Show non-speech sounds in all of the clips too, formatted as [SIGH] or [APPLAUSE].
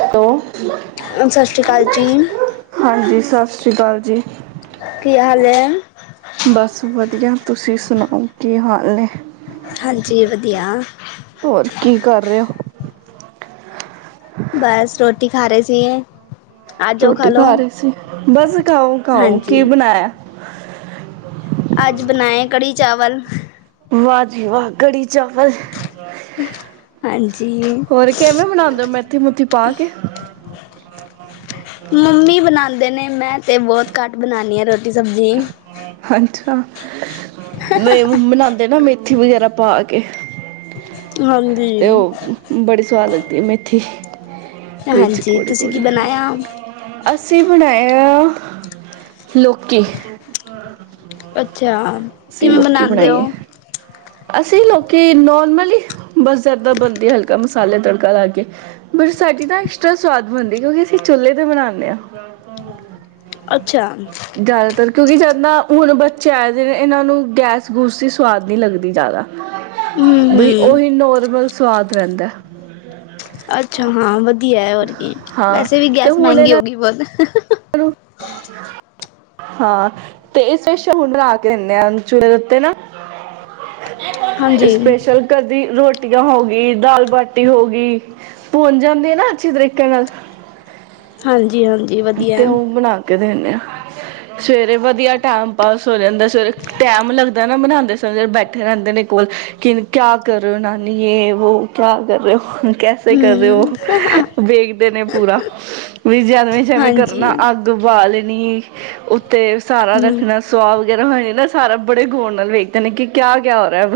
Hello, ਸਤਿ ਸ਼੍ਰੀ ਅਕਾਲ ਜੀ ਹਾਂਜੀ ਸਤਿ ਸ਼੍ਰੀ ਸਤਿ ਸ਼੍ਰੀ ਆਕਾਲ ਜੀ। ਕੀ ਹਾਲ ਐ? ਬਸ ਵਧੀਆ, ਤੁਸੀਂ ਸੁਣਾਓ ਕੀ ਹਾਲ ਏ। ਹਾਂਜੀ ਵਧੀਆ। ਹੋਰ ਕੀ ਕਰ ਰਹੇ ਓ? ਬਸ ਰੋਟੀ ਖਾ ਰਹੇ ਸੀਗੇ। ਰੋਟੀ ਖਾ ਰਹੀ ਸੀ, ਬਸ ਖਾਓ, ਖਾਓ ਹਾਂਜੀ ਕੀ ਬਣਾਇਆ। [INAUDIBLE] ਅੱਜ ਬਣਾਏ ਕੜੀ ਚਾਵਲ। ਵਾਹ ਜੀ ਵਾਹ, ਕੜੀ ਚਾਵਲ। ਹਾਂਜੀ ਹੋਰ, ਕਿਵੇਂ ਬਨਾਉਂਦੇ ਹੋ ਮੈਂ ਮੇਥੀ ਮੂਥੀ ਪਾ ਕੇ। ਮੰਮੀ ਬਣਾਦੇ ਦੇ ਨੇ ਮੈਂ ਤੇ ਬਹੁਤ ਘੱਟ ਬਣਾਨੀ ਆ ਰੋਟੀ ਸਬਜ਼ੀ। ਅੱਛਾ, ਨਹੀਂ ਬਨਾਦੇ ਨਾ ਮੇਥੀ ਵਗੈਰਾ ਪਾ ਕੇ। ਹਾਂਜੀ ਤੇ ਉਹ ਬੜੀ ਸਵਾਦ ਤੇ ਮੇਥੀ ਵਿੱਚ ਹਾਂਜੀ ਕੌੜੀ ਤੁਸੀਂ ਕੀ ਕੌੜੀ ਬਣਾਇਆ? ਅਸੀਂ ਬਣਾਇਆ, ਲੋਕੀ। [UNINTELLIGIBLE] ਅੱਛਾ [UNINTELLIGIBLE] ਕਿਵੇਂ ਬਨਾਦੇ ਹੋ? ਅਸੀਂ ਲੋਕੀ ਨੋਰਮਲ ਹੀ, ਬਸ ਜ਼ਿਆਦਾ ਬਣਦੀ ਹਲਕਾ ਮਸਾਲੇ ਤੜਕਾ ਲਾ ਕੇ। ਬਸ ਸਾਡੀ ਨਾ ਐਕਸਟਰਾ ਸਵਾਦ ਬਣਦੀ ਕਿਉਂਕਿ ਅਸੀਂ ਚੁੱਲੇ ਤੇ ਬਨਾਨੇ ਆ। ਅੱਛਾ ਕਿਉਂਕਿ ਜਦ ਨਾ ਹੁਣ ਬੱਚੇ ਆਏ ਦੇ ਨੇ ਇਹਨਾਂ ਨੂੰ ਗੈਸ ਗੂਸ ਦੀ ਸਵਾਦ ਨਹੀਂ ਲੱਗਦੀ। ਦੀ ਜ਼ਿਆਦਾ ਹਮ ਬਈ ਹਮ ਉਹੀ ਨੋਰਮਲ ਸਵਾਦ [UNINTELLIGIBLE] ਅੱਛਾ ਹਾਂ ਵਧੀਆ ਹੈ ਹੋਰ ਕੀ ਹਾਂ ਵੈਸੇ ਵੀ ਤੇ ਗੈਸ ਹੁਣ ਮਹਿੰਗੀ ਇਹਨਾਂ ਹੋ ਗਈ ਬਹੁਤ ਹਾਂ ਤੇ ਇਸ ਹੁਣ ਬਣਾ ਕੇ ਹਦੇ ਆ ਚੂ ਦੇ ਉੱਤੇ ਨਾ ਹਾਂਜੀ ਸਪੈਸ਼ਲ ਘਰ ਦੀ ਰੋਟੀ ਟੀਆਂ ਹੋ ਗਈ ਦਾਲ ਬਾਟੀ ਹੋ ਗਈ ਭੁੰਨ ਜਾਂਦੀ ਆ ਨਾ ਅੱਛੇ ਤਰੀਕੇ ਨਾਲ ਹਾਂਜੀ ਹਾਂਜੀ ਵਧੀਆ ਤੇ ਹੈ ਉਹ ਬਣਾ ਕੇ ਦੇਿੰਦੇ ਆ ਸਵੇਰੇ ਵਧੀਆ ਟੈਮ ਪਾਸ ਹੋ ਜਾਂਦਾ ਸਵੇਰੇ ਟੈਮ ਲੱਗਦਾ ਨਾ ਬਣਾਉਂਦੇ ਸਮੇਂ ਬੈਠੇ ਰਹਿੰਦੇ ਨੇ ਕੋਲ ਕਿ ਕਿਆ ਕਰ ਰਿਓ ਨਾਨੀ ਇਹ ਵੋ ਕਿਆ ਕਰ ਰਹੇ ਹੋ ਕੈਸੇ ਕਰਦੇ ਉਹ ਹੂੰ, ਵੇ ਕਰਦੇ ਨੇ ਪੂਰਾ ਵੀ ਜੇ ਜਿਵੇਂ ਹਾਂਜੀ। ਕਰਨਾ ਅੱਗ ਬਾਲੇ [UNINTELLIGIBLE] ਤੇ ਸਾਰਾ ਹੂੰ, ਰੱਖਣਾ ਸੁਵਾਗ ਜਰਾ ਹੋ ਨਾ ਸਾਰਾ ਬੜੇ ਗੋਰ ਨਾਲ ਵੇਖਦੇ ਨੇ ਕਿ ਕਿਆ ਕਿਆ ਹੋ ਰਿਹਾ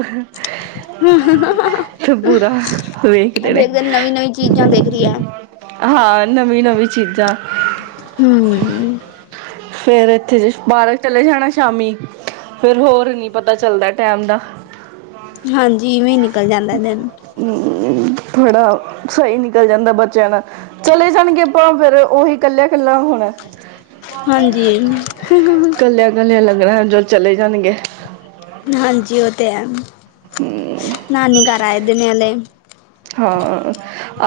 ਤੇ ਪੂਰਾ ਹਮ ਵੇਖਦੇ ਨੇ ਦੇਖ ਰਹੀ ਹੈ। ਹਾਂ ਨਵੀਂ ਨਵੀਂ ਚੀਜ਼ਾਂ ਹੂੰ, ਫੇਰ ਇੱਥੇ ਜੇ ਪਾਰਕ ਚਲੇ ਜਾਣਾ ਸ਼ਾਮੀ ਫੇਰ ਹੋਰ ਨੀ ਪਤਾ ਚੱਲਦਾ ਟੈਮ ਦਾ ਹਾਂਜੀ ਇਵੇਂ ਨਿਕਲ ਜਾਂਦਾ ਦਿਨ। ਥੋੜਾ ਸਹੀ ਨਿਕਲ ਜਾਂਦਾ ਬੱਚਿਆਂ ਨਾਲ ਚਲੇ ਜਾਣਗੇ ਆਪਾਂ ਫੇਰ ਉਹੀ ਕੱਲਿਆ ਇਕੱਲਾ ਹੁਣ। ਹਾਂਜੀ, ਕੱਲਿਆ ਕੱਲਿਆ ਲੱਗ ਰਹਣ ਜੋ ਚਲੇ ਜਾਣਗੇ। ਹਾਂਜੀ ਉਹ ਤੇ ਐ। ਨਾਨੀ ਗੱਲ [UNINTELLIGIBLE] ਹਾਂ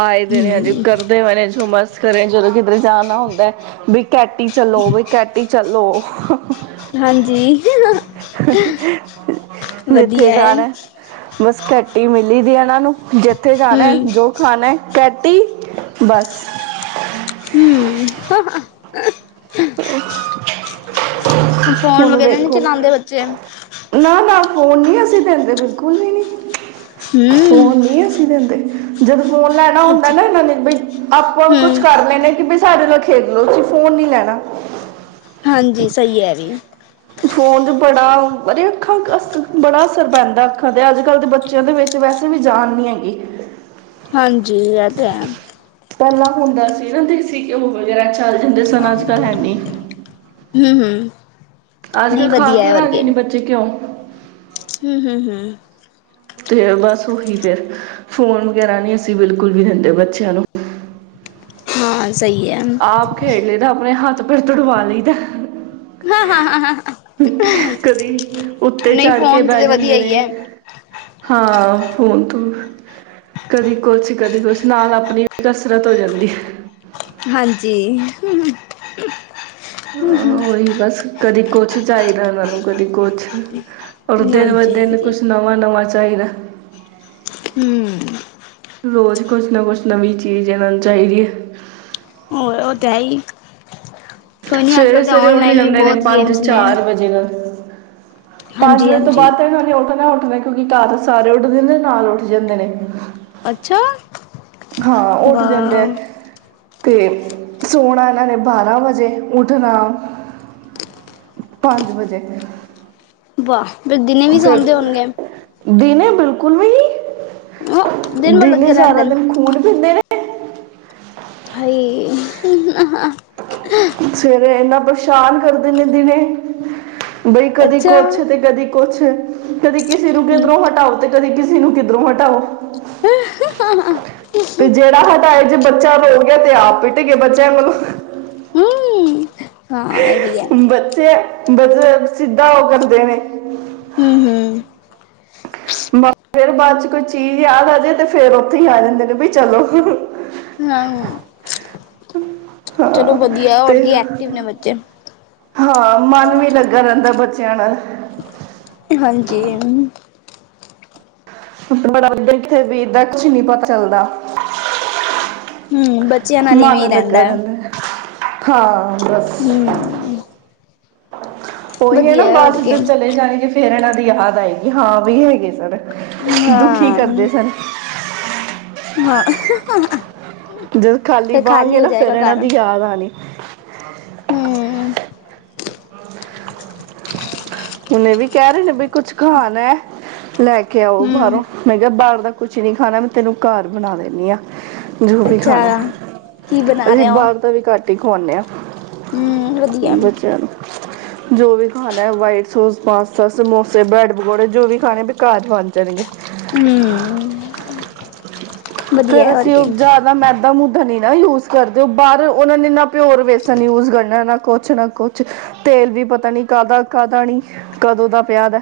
ਆਏ ਦੇਨੇ ਹਜੇ ਹੂੰ, ਕਰਦੇ ਹੋਏ ਨੇ [UNINTELLIGIBLE] ਕਰੇ ਜਦੋਂ ਕਿਧਰ ਜਾਣਾ ਹੁੰਦਾ ਵੀ ਕੈਟੀ ਚਲੋਵੇ ਕੈਟਿ ਚਲੋ ਹਾਂਜੀ ਜਿੱਥੇ ਵਧੀਆ ਹੈ। ਜਾਣਾ ਬਸ ਕੈਟੀ ਮਿਲੀ ਦੀ ਇਹਨਾਂ ਨੂੰ ਜ ਕਿੱਥੇ ਜਾਣਾ ਹੂੰ, ਜੋ ਖਾਣਾ ਕੈਟ ਤੀਹ ਬਸ। ਹੂ, ਹ, ਹ, ਹ [INAUDIBLE] ਫੋਨ ਹੁਣ ਵਗੈਰਾ ਨਹੀ ਵੇਖੋ ਚਲਾਉਂਦੇ ਬੱਚੇ? ਨਾ ਨਾ ਫੋਨ ਨੀ ਅਸੀਂ ਦਿੰਦੇ ਬਿਲਕੁਲ ਵੀ ਨੀ। ਹੂੰ, ਫੋਣ ਨੀ ਅਸੀਂ ਦਿੰਦੇ। ਜਦੋਂ ਫੋਨ ਲੈਣਾ ਹੁੰਦਾ ਅੱਛਾ। ਨਾ ਇਹ ਨੇ ਬਈ ਆਪਾਂ ਕੁੱਛ ਹੂੰ, ਕਰ ਲੈਣੇ ਕਿ ਬ ਸਾਡੇ ਨਾਲ ਖੇਡ ਲਓ ਤੁਸੀ ਫੋਨ ਨਹੀਂ ਲੈਣਾ। ਹਾਂਜੀ ਸਹੀ ਹੈ ਵੀ। ਫੋਨ ਫੜਾ ਬੜੀ ਅੱਖਾਂ ਅਸ ਬੜਾ ਅਸਰ ਪੈਂਦਾ ਅੱਖਾਂ ਤੇ ਅੱਜ ਕੱਲ੍ਹ ਦੇ ਬੱਚਿਆਂ ਦੇ ਵਿੱਚ ਵੈਸੇ ਵੀ ਜਾਨ ਨੀ ਹੈਗੀ। ਹਾਂਜੀ ਇਹ ਤੇ ਹੈ। ਕਰਨਾ ਹੁੰਦਾ ਸੀ ਨਾ ਦੇਸੀ ਘਿਓ ਵਗੈਰਾ ਚੱਲ ਜਾਂਦੇ ਸਨ ਅੱਜ ਕੱਲ ਹੈਨੀ। ਹੂ ਹੂ ਅੱਜ ਖਾਕੇ ਰਾਜੇ ਨਹੀ, ਬੱਚੇ ਘਉਂ। ਹੂ ਹੂ ਹੂ ਤੇ ਬਸ ਉਹੀ ਫੇਰ ਫੋਨ ਵਗੈਰਾ ਨਹੀਂ ਅਸੀਂ ਬਿਲਕੁਲ ਵੀ ਦਿੰਦੇ ਬੱਚਿਆਂ ਨੂੰ। ਹਾਂ ਆਪ ਖੇਡ ਲਈ ਤਾਂ ਆਪਣੇ ਹੱਥ ਫਿਰ ਤੁੜਵਾ ਲਈ ਦਾ। ਹਾਂ ਸਹੀ ਹੈ। ਕਦੇ ਉੱਤੇ ਨਹੀਂ ਚਾੜ ਕੇ ਫੋਨ ਬਹਿ ਤੇ ਵਧੀਆ ਜਾਂਦੇ ਹੀ ਹੈ। ਨੇ, ਹਾਂ। ਫੋਨ ਤੂੰ ਕਦੀ ਕੁਛ ਕਦੀ ਕੁਛ ਨਾਲ ਆਪਣੀ ਕਸਰਤ ਹੋ ਜਾਂਦੀ ਐ ਹਾਂਜੀ ਹਾਂ ਉਹੀ ਬਸ ਕਦੀ ਕੁਛ ਜੋ ਚਾਹੀਦਾ ਇਹਨਾਂ ਨੂੰ ਕਦੀ ਕੁਛ ਔਰ ਦਿਨ ਬ ਹਾਂਜੀ ਦਿਨ ਹਾਂਜੀ ਕੁਛ ਨਵਾਂ ਨਵਾਂ [UNINTELLIGIBLE] [INAUDIBLE] ਰੋਜ਼ ਕੁਛ ਨਾ ਕੁਛ ਨਵੀਂ ਚੀਜ਼ ਏਨਾਨੂ ਚਾਹੀਦੀ ਹੈ ਹੋਰ ਉਹ ਤੇ ਹੈ ਹੀ ਕੋਈ ਨਹੀਂ ਅੱਜ ਸਵੇਰੇ ਕੱਲ੍ਹ ਤਾਂ ਸਵੇਰੇ ਉੱਠ ਔਨਲਾਈਨ ਵੀ ਜਾਂਦੇ ਨੇ ਬਹੁਤ ਪੰਜ ਗੇਮਸ ਨੇ ਚਾਰ ਵਜੇ ਨਾਲ ਪੰਜ ਹਾਂਜੀ ਵਜੇ ਤੋਂ ਹਾਂਜੀ ਬਾਦ ਤੇ ਐਨਾਨੇ ਉਠਨਾ ਕਿਉਂਕਿ ਘਰ ਸਾਰੇ ਉੱਠਦੇ ਨੇ, ਨਾਲ ਉੱਠ ਜਾਂਦੇ ਨੇ ਅੱਛਾ ਹਾਂ ਉੱਠ ਵਾ ਜਾਂਦੇ ਐ ਤੇ ਸੋਣਾ ਇਹਨਾਂ ਨੇ ਬਾਰਾਂ ਵਜੇ ਉੱਠਣਾ ਪੰਜ ਵਜੇ ਵਾਹ ਫਿਰ ਦਿਨੇ ਵੀ ਫਿਰ ਸੌਂਦੇ ਹੋਣਗੇ ਦਿਨੇ ਬਿਲਕੁਲ [UNINTELLIGIBLE] ਭਰ ਦਿਨ ਲੱਗੇ ਰਹਿੰਦੇ ਸਾਰਾ ਨੇ ਦਿਨ ਖੂਨ ਪੀਂਦੇ ਨੇ [INAUDIBLE] ਹਏ। ਸਵੇਰੇ ਇਨਾ ਪਰੇਸ਼ਾਨ ਕਰਦੇ ਨੇ ਦਿਨੇ ਬਈ ਕਦੀ ਅੱਛਾ ਕੁਛ ਤੇ ਕਦੀ ਕੁਛ ਕਦੀ ਕਿਸੇ ਨੂੰੁਕੇ ਦਰੋਹ ਹਟਾਓ ਤੇ ਕਦੇ ਕਿਸੇ ਨੂੰ ਕਿੱਧਰੋਂ ਹਟਾਓ [INAUDIBLE] ਤੇ ਜਿਹੜਾ ਹਟਾਏ ਜੇ ਬੱਚਾ ਰੋ ਗਿਆ ਤੇ ਆਪ ਪਿੱਟ ਗੇ ਬੱਚਿਆਂ ਕੋਲੋਂ ਹੂੰ ਹਾਂ ਇਹ ਵੀ ਹੈ ਬੱਚੇ ਬੱਚੇ ਸਿੱਧਾ ਉਹ ਕਰਦੇ ਨੇ ਹਮ ਹਮ ਫੇਰ ਬਾਅਦ ਚ ਕੋਈ ਚੀਜ਼ ਯਾਦ ਆ ਜਾੇ ਤੇ ਫੇਰ ਉੱਥੇ ਹੀ ਆ ਜਾਂਦੇ ਨੇ ਬਈ ਚਲੋ ਹ ਚਲੋ ਹਾਂ ਵਧੀਆ ਤੇ ਹੋਔਰ ਕੀ ਐਕਟਿਵ ਨੇ ਬੱਚੇ ਹਾਂ ਮਨ ਵੀ ਲੱਗਾ ਰਹਿੰਦਾ ਬੱਚਿਆਂ ਨਾਲ ਹਾਂਜੀ ਬੜਾ ਵਧ ਕਿਥੇ ਬਰਦਾ ਤੁਸੀ ਨੀ ਪਤਾ ਚੱਲਦਾ ਹੂੰ ਬੱਚਿਆਂ ਨਾਲ ਇਵੇਂ ਹੀ ਮਨ ਲੱਗਾ ਰਹਿੰਦਾ ਹਾਂ ਬਸ ਹਮ। ਉਹੀ ਹੈ ਨਾ, ਬਾਅਦ ਕੀ ਹਾਂ। ਜਦ ਚਲੇ ਜਾਣੇਗੇ ਫੇਰ ਇਹਨਾਂ ਯਾਦ ਆਏਗੀ, ਹਾਂ ਵੀ ਹੈਗੇ ਸਰ। ਦੁਖੀ ਕਰਦੇ ਸਨ। ਹਾਂ। ਜਦੋਂ ਖਾਲੀ ਫਿਰ ਬਹਾਗੇਂ ਹੋ ਨਾ, ਫੇਰ ਇਹਨਾਂ ਦੀ ਯਾਦ ਆਣੀ [UNINTELLIGIBLE] ਹਮ। ਹੁਣ ਇਹ ਵੀ ਕਹਿ ਰਹੇ ਨੇ ਬਈ ਕੁਛ ਖਾਣਾ, ਲੈ ਕੇ ਆਓ ਹੂੰ, ਬਾਹਰੋਂ, ਮੈਂ ਕਿਹਾ ਬਾਹਰ ਦਾ ਕੁਛ ਨੀ ਖਾਣਾ, ਮੈਂ ਤੈਨੂੰ ਘਰ ਬਣਾ ਦਿੰਦੀ ਆਾਂ। ਜੋ ਵੀ ਅੱਛਾ। ਖਾਣਾ, ਅਸੀਂ ਬਾਹਰ ਦਾ ਵੀ ਘੱਟ ਦੇਖਵਾਉਣੇ ਆ। ਹਮ ਵਧੀਆ। ਬੱਚਿਆਂ ਨੂੰ ਜੋ ਵੀ ਖਾਣਾ ਵਾਈਟ ਸੌਸ, ਪਾਸਤਾ, ਸਮੋਸੇ, ਬਰੈਡ ਪਕੌੜੇ, ਜੋ ਵੀ ਖਾਣੇ ਵੀ ਘਰ ਬਣ ਜਾਣਗੇ। ਹਮ ਫੇਰ ਅਸੀਂ ਉਹ ਜ਼ਿਆਦਾ ਮੈਦਾ ਮੂਦਾ ਨਾ ਯੂਜ ਕਰਦੇਓ, ਬਾਹਰ ਉਹਨਾ ਨੇ ਨਾ ਪਿਓਰ ਵੇਸਨ ਯੂਜ ਕਰਨਾ, ਨਾ ਕੁਛ ਨਾ ਕੁਛ ਤੇਲ ਵੀ ਪਤਾ ਨੀ ਕਾਹਦਾ ਕਾਹਦਾ ਨੀ, ਕਦੋਂ ਦਾ ਪਿਆ ਦਾ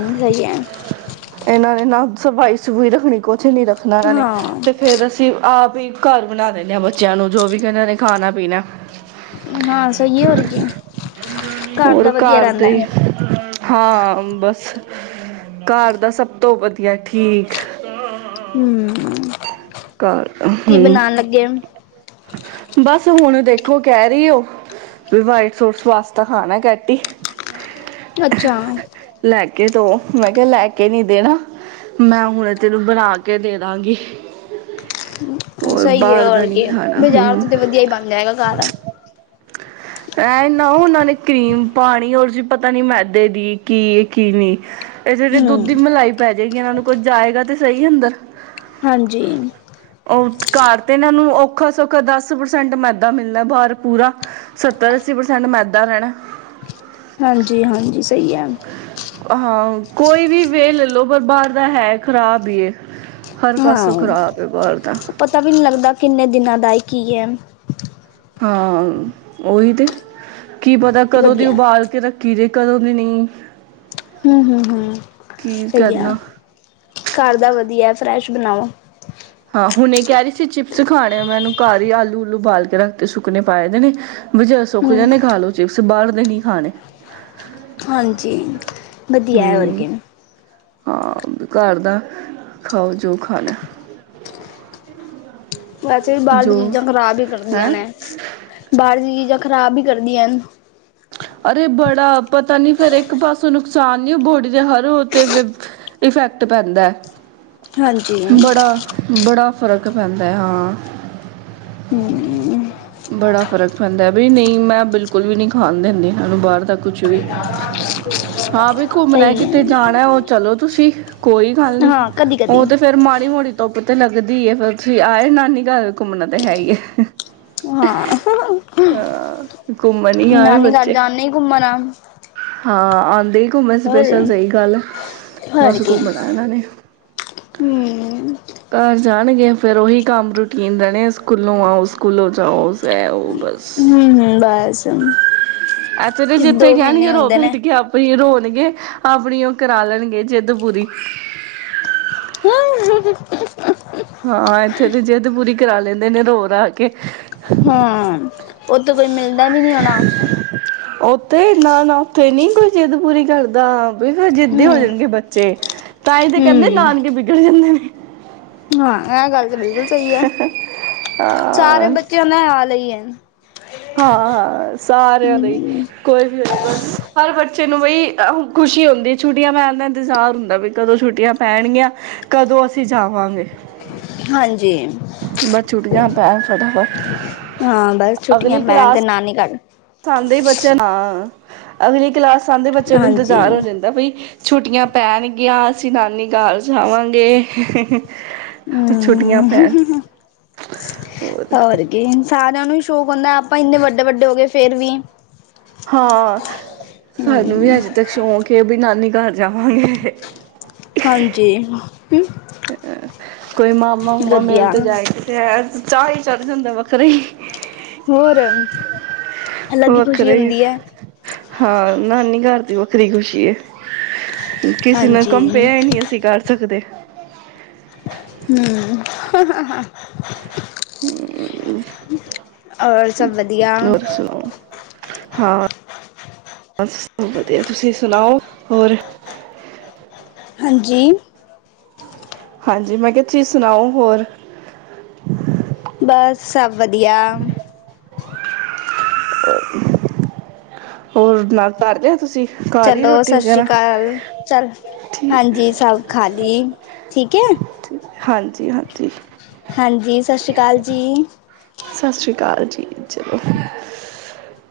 ਜ਼ਈ ਐ । [INAUDIBLE] [UNINTELLIGIBLE] ਇਹਨਾਂ ਨੇ ਨਾ ਸਫਾਈ-ਸਫੂਈ ਰੱਖਣੀ, ਕੁਛ ਨੀ ਰੱਖਣੀ ਨਾਰਾ ਨੇ ਹਾਂ, ਅਤੇ ਫਿਰ ਅਸੀਂ ਆਪਈ ਘਰ ਬਣਾ ਦੇਣੇ ਆਂ ਬੱਚਿਆਂ ਨੂੰ, ਜੋ ਵੀ ਇਹਨਾਂ ਨੇ ਖਾਣਾ ਪੀਣਾ ਹਾਂ, ਸਹੀ ਹੋ ਰਹੀ ਐ, ਘਰ ਦਾ ਹੋਰ ਵਧੀਆ ਰਹਿੰਦਾ। ਦੇ ਹੀ ਹਾਂ, ਬਸ ਘਰ ਦਾ ਸਭ ਤੋਂ ਵਧੀਆ, ਠੀਕ। ਹਮ ਘਰ ਹਮ। ਲੱਗੇ? ਬਸ ਹੁਣ ਦੇਖੋ, ਕਹਿ ਰਹੀ ਹੋ, ਵੀ ਵਾਈਟ ਸੋਸ ਪਾਸਤਾ ਖਾਣਾ ਕੈਤੀ। ਅੱਛਾ। ਲੈ ਕੇ ਦੋ, ਮੈਂ ਕਿਹਾ, ਲੈ ਕੇ ਨੀ ਦੇਣਾ, ਮੈਂ ਹੁਣ ਤੈਨੂੰ ਬਣਾ ਕੇ ਦੇ ਦਾਂਗੀ। ਹੋਰ ਸਹੀ ਹੈ ਬਾਹਰ ਹੋਰ ਦਾ ਨਹੀਂ ਕਿ, ਖਾਣਾ ਬਾਜ਼ਾਰ ਹਮ ਤੋਂ ਤਾਂ ਵਧੀਆ ਹੀ ਬਣਦਾ ਹੈਗਾ ਘਰ। ਐ ਨਾ ਉਹਨਾਂ ਨੇ ਕਰੀਮ ਪਾਣੀ ਰ ਜ ਪਤਾ ਨੀ ਮੈਦੇ ਦੀ ਕੀ, ਕੀ ਨਹੀਂ। ਇਹ ਜਿਹੜੇ ਦੁੱਧ ਹੂੰ। ਦੀ ਮਲਾਈ ਪੈ ਜਾਏ ਜਿ ਇਹਨਾਂ ਨੂੰ ਕੁਝ ਜਾਏਗਾ ਤੇ ਸਹੀ ਅੰਦਰ । ਹਾਂਜੀ। ਉਹ ਘਰ ਤੇ ਇਹਨਾਂ ਨੂੰ ਔਖਾ-ਸੌਖਾ ਦਸ ਪ੍ਰਸੈਂਟ ਮੈਦਾ ਮਿਲਦਾ, ਬਾਹਰ ਪੂਰਾ ਸੱਤਰ ਅੱਸੀ ਪ੍ਰਸੈਂਟ ਮੈਦਾ ਰਹਿਣਾ। ਹਾਂਜੀ ਹਾਂਜੀ, ਸਹੀ ਹੈ। ਹਾਂ ਕੋਈ ਵੀ ਵੇ ਲੈਲੋ ਪਰ ਬਾਹਰ ਦਾ ਹੈ। ਖ਼ਰਾਬ ਹੀ ਹੈ। ਹਰ ਪਾਸੋਂ ਖ਼ਰਾਬ। ਬਾਹਰ ਦਾ ਉਹ ਪਤਾ ਵੀ ਨਹੀਂੀ ਲੱਗਦਾ ਕਿੰਨੇ ਦਿਨ ਕਿਨਾਂ ਦਾਾਇਕੀ ਹੈ। ਹਾਂ ਉਹ ਹੀ ਤੇ ਕੀ ਪਤਾ ਕਦੋਂ ਦੀ ਵਧੀਆ। ਉਬਾਲ ਕੇ ਰੱਖੀ ਦੇ ਕਦੋਂ ਦੀ ਨਹੀਂ ਹਮ, ਹਮ, ਹਮ ਕੀ ਸਹੀ ਹੈ। ਕਰਨਾ ਘਰ ਦਾ ਵਧੀਆ ਫਰੈਸ਼ ਬਣਾਓ ਹਾਂ ਹੁਣੇ ਇਹ ਕਹਿ ਰਹੀ ਸੀ ਚਿਪਸ ਖਾਣੇ ਆ। ਮੈਂ ਇਹਨੂੰ ਘਰ ਹੀ ਆਲੂ ਉਲੂ ਬਾਲ ਕੇ ਰੱਖਦੇ ਸੁੱਕਣੇ ਪਾਏ ਦੇਣੇ ਬਜ ਸੁੱਕ ਹੂੰ ਜਾਂਦੇ ਖਾ ਲਓ ਚਿਪਸ ਬਾਹਰ ਦੇ ਨੀ ਖਾਣੇ। ਹਾਂਜੀ। ਵਧੀਆ ਹੈ ਹੋਰ ਹੂੰ ਕਿ। ਹਾਂ ਘਰ ਦਾ ਖਾਓ ਜੋ ਖਾਣਾ ਵੈਸੇ ਵੀ ਬਾਹਰ ਦੀ ਜੋ ਚੀਜ਼ਾਂ ਖ਼ਰਾਬ ਹੀ ਕਰਦੀਆਂ ਹੈਂ ਨੇ ਬਾਹਰ ਦੀ ਚੀਜ਼ਾਂ ਖਰਾਬ ਹੀ ਕਰਦੀਆਂ ਹਨ ਅਰੇ ਬੜਾ। ਪਤਾ ਨੀ ਫੇਿਰ ਇੱਕ ਪਾਸੋਂ ਨੁਕਸਾਨ ਨ ਬੋਡੀ ਦੇ ਹਰ ਤੇ ਇਫੈਕਟ ਪੈਂਦਾ ਹੈ। ਹਾਂਜੀ। ਬੜਾ ਬੜਾ। ਫ਼ਰਕ ਪੈਂਦਾ ਹਾਂ। ਹੂੰ, ਬੜਾ ਫ਼ਰਕ ਪੈਂਦਾ ਬੀ ਨਹੀਂ ਮੈਂ ਬਿਲਕੁਲ ਵੀ ਨਹੀਂ ਖਾਣ ਦਿੰਦੀ ਇਹਨਾਂ ਨੂੰ ਬਾਹਰ ਦਾ ਕੁਛ ਵੀ। ਹਾਂ ਬਈ ਘੁੰਮਣਾ ਸਹੀ ਕਿਤੇ ਹੈ ਜਾਣਾ ਉਹ ਚਲੋ ਤੁਸੀਂ, ਕੋਈ ਗੱਲ ਨੀ ਹਾਂ ਕਦੀ-ਕਦੀ ਉਹ ਤੇ ਫੇਰ ਮਾੜੀ ਮੋਟੀ ਧੁੱਪ ਤੇ ਲੱਗਦੀ ਏ ਫਿਰ ਤੁਸੀਂ ਆਏ ਨਾਨੀ ਘਰ ਘੁੰਮਣਾ ਤੇ ਹੈ ਈ ਏ। ਹਾਂ, ਘੁੰਮਣ ਹੀ ਆਏ ਨਾਨੀ ਘਰ ਬੱਚੇ ਜਾਂਨੇ ਈ ਘੁੰਮਣ ਆ। ਆਂਦੇ ਈ ਘੁੰਮਣ ਹੋਰ ਸਪੈਸ਼ਲ ਸਹੀ ਗੱਲ ਏ, ਹੋਰ ਬਸ ਕੀ ਘੁੰਮਣਾ ਇਹਨਾਂ ਨੇ। ਹੂੰ ਘਰ ਜਾਣ ਗੇ ਫੇਰ ਉਹੀ ਕੰਮ ਰੂਟੀਨ ਰਹਿਣੇ ਆ ਸਕੂਲੋਂ ਆਓ ਸਕੂਲੋਂ ਜਾ ਸੌਸ ਹੈ ਉਹ। ਬਸ, ਹੂੰ ਹੂੰ ਬਸ ਇਸ ਐਥੇ ਤੇ ਜਿੱਥੇ ਦੋ ਮਹੀਨੇ ਕਹਿਣਗੇ ਹੀ ਰੋ ਹੁੰਦੇ ਨੇ ਬੈਠ ਕੇ ਆਪਣੀ ਰੋ ਗੇ ਆਪਣੀ ਉਹ ਕਰਾ ਲੈਣਗੇ ਜਿੱਦ ਪੂਰੀ। [UNINTELLIGIBLE] ਹਾਂ ਇੱਥੇ ਤੇ ਜਿੱਦ ਪੂਰੀ ਕਰਾ ਲੈਂਦੇ ਨੇ ਰੋ-ਰਾ ਕੇ। ਹਾਂ ਉਥੇ ਕੋਈ ਮਿਲਦਾ ਵੀ ਨਹੀਂ ਹੋਣਾ। ਤੇ ਨਾ ਨਾ ਉਥੇ ਨੀ ਕੋਈ ਜਿੱਦ ਪੂਰੀ ਕਰਦਾ। ਬਈ ਫਿਰ ਜਿੱਦੀ ਹੂੰ ਹੋ ਜਾਣਗੇ ਬੱਚੇ। [UNINTELLIGIBLE] ਤਾਂਈ ਤੇ ਕਹਿੰਦੇ ਹੂੰ ਨਾਨਕੇ ਵਿਗੜ ਜਾਂਦੇ ਨੇ। ਹਾਂ ਇਹ ਗੱਲ ਤਾਂ ਬਿਲਕੁਲ ਸਹੀ ਹੈ। ਹਾਂ ਸਾਰੇ ਬੱਚਿਆਂ ਦਾ ਹਾਲ ਇਹੀ ਐ। [UNINTELLIGIBLE] ਹਾਂ ਹਾਂ ਸਾਰਿਆਂ ਲਈ, ਹੂੰ ਕੋਈ ਵੀ ਹੋਜੇ ਬਸ ਹਰ ਬੱਚੇ ਨੂੰ ਬਈ ਖੁਸ਼ੀ ਹੁੰਦੀ ਛੁੱਟੀਆਂ ਪੈਣ ਦਾ ਇੰਤਜ਼ਾਰ ਹੁੰਦਾ ਬਈ ਕਦੋਂ ਛੁੱਟੀਆਂ ਪੈਣਗੀਆਂ, ਕਦੋਂ ਅਸੀਂ ਜਾਵਾਂਗੇ। ਹਾਂਜੀ। ਬਸ ਛੁੱਟੀਆਂ ਪੈਣ [INAUDIBLE] ਹਾਂ ਬਸ ਛੁੱਟੀਆਂ ਪੈਣ ਤੇ ਨਾਨੀ ਘਰ। ਪਸੰਦ ਹੀ ਬੱਚੇ [UNINTELLIGIBLE] ਅਗਲੀ ਕਲਾਸ ਸਾਨੂੰ ਤੇ ਬੱਚੇ ਨੂੰ ਹਾਂਜੀ ਇੰਤਜ਼ਾਰ ਹੋ ਜਾਂਦਾ ਬਈ ਛੁੱਟੀਆਂ ਪੈਣਗੀਆਂ ਅਸੀਂ ਨਾਨੀ ਘਰ ਜਾਵਾਂਗੇ। ਛੁੱਟੀਆਂ ਹੂੰ ਪੈਣ [INAUDIBLE] ਹੋਰ ਕੀ ਸਾਰਿਆਂ ਨੂੰ ਹੀ ਸ਼ੌਂਕ ਹੁੰਦਾ ਆਪਾਂ ਇੰਨੇ ਵੱਡੇ-ਵੱਡੇ ਹੋ ਗਏ ਫਿਰ ਵੀ ਹਾਂ ਸਾਨੂੰ ਵੀ ਹੂੰ ਅੱਜੇ ਤੱਕ ਸ਼ੌਂਕ ਏ ਬਈ ਨਾਨੀ ਘਰ ਜਾਵਾਂਗੇ ਹਾਂਜੀ ਕੋਈ ਮਾਮਾ ਮੁਮਾ ਮਿਲ ਵਧੀਆ ਤਾਂ ਜਾਏ ਚਾਹ ਹੀ ਚੜ ਜਾਂਦਾ ਵੱਖਰਾ ਈ ਹੋਰ ਅਲੱਗ ਹੀ ਖ਼ੁਸ਼ੀ ਹੁੰਦੀ ਹੈ। ਹਾਂ ਨਾਨੀ ਘਰ ਦੀ ਵੱਖਰੀ ਖ਼ੁਸ਼ੀ ਏ ਕਿਸੇ ਨਾਲ ਹਾਂਜੀ ਕੰਪੇਅਰ ਨਹੀਂ ਅਸੀਂ ਕਰ ਸਕਦੇ। ਹਮ [INAUDIBLE] [INAUDIBLE] ਔਰ ਸਭ ਵਧੀਆ ਹੋਰ ਸੁਣਾਓ ਹਾਂ ਬੱਸ ਸਭ ਵਧੀਆ ਤੁਸੀਂ ਸੁਣਾਓ ਹੋਰ ਹਾਂਜੀ ਹਾਂਜੀ ਮੈਂ ਕਿਹਾ ਤੁਸੀਂ ਸੁਣਾਓ ਹੋਰ ਬਸ ਸਭ ਵਧੀਆ [INAUDIBLE] ਹੋਰ [UNINTELLIGIBLE] ਤੁਸੀਂ ਖਾ ਲਈ ਚਲੋ ਰੋਟੀ ਸਤ ਸ੍ਰੀ ਵਗੈਰਾ ਅਕਾਲ ਚੱਲ ਠੀਕ ਹੈ ਹਾਂਜੀ ਸਭ ਖਾਲੀ ਠੀਕ ਹੈ ਹਥੀ ਹਾਂਜੀ ਸਤਿ ਸ਼੍ਰੀ ਅਕਾਲ ਜੀ ਠੀਕ ਚਲੋ [UNINTELLIGIBLE]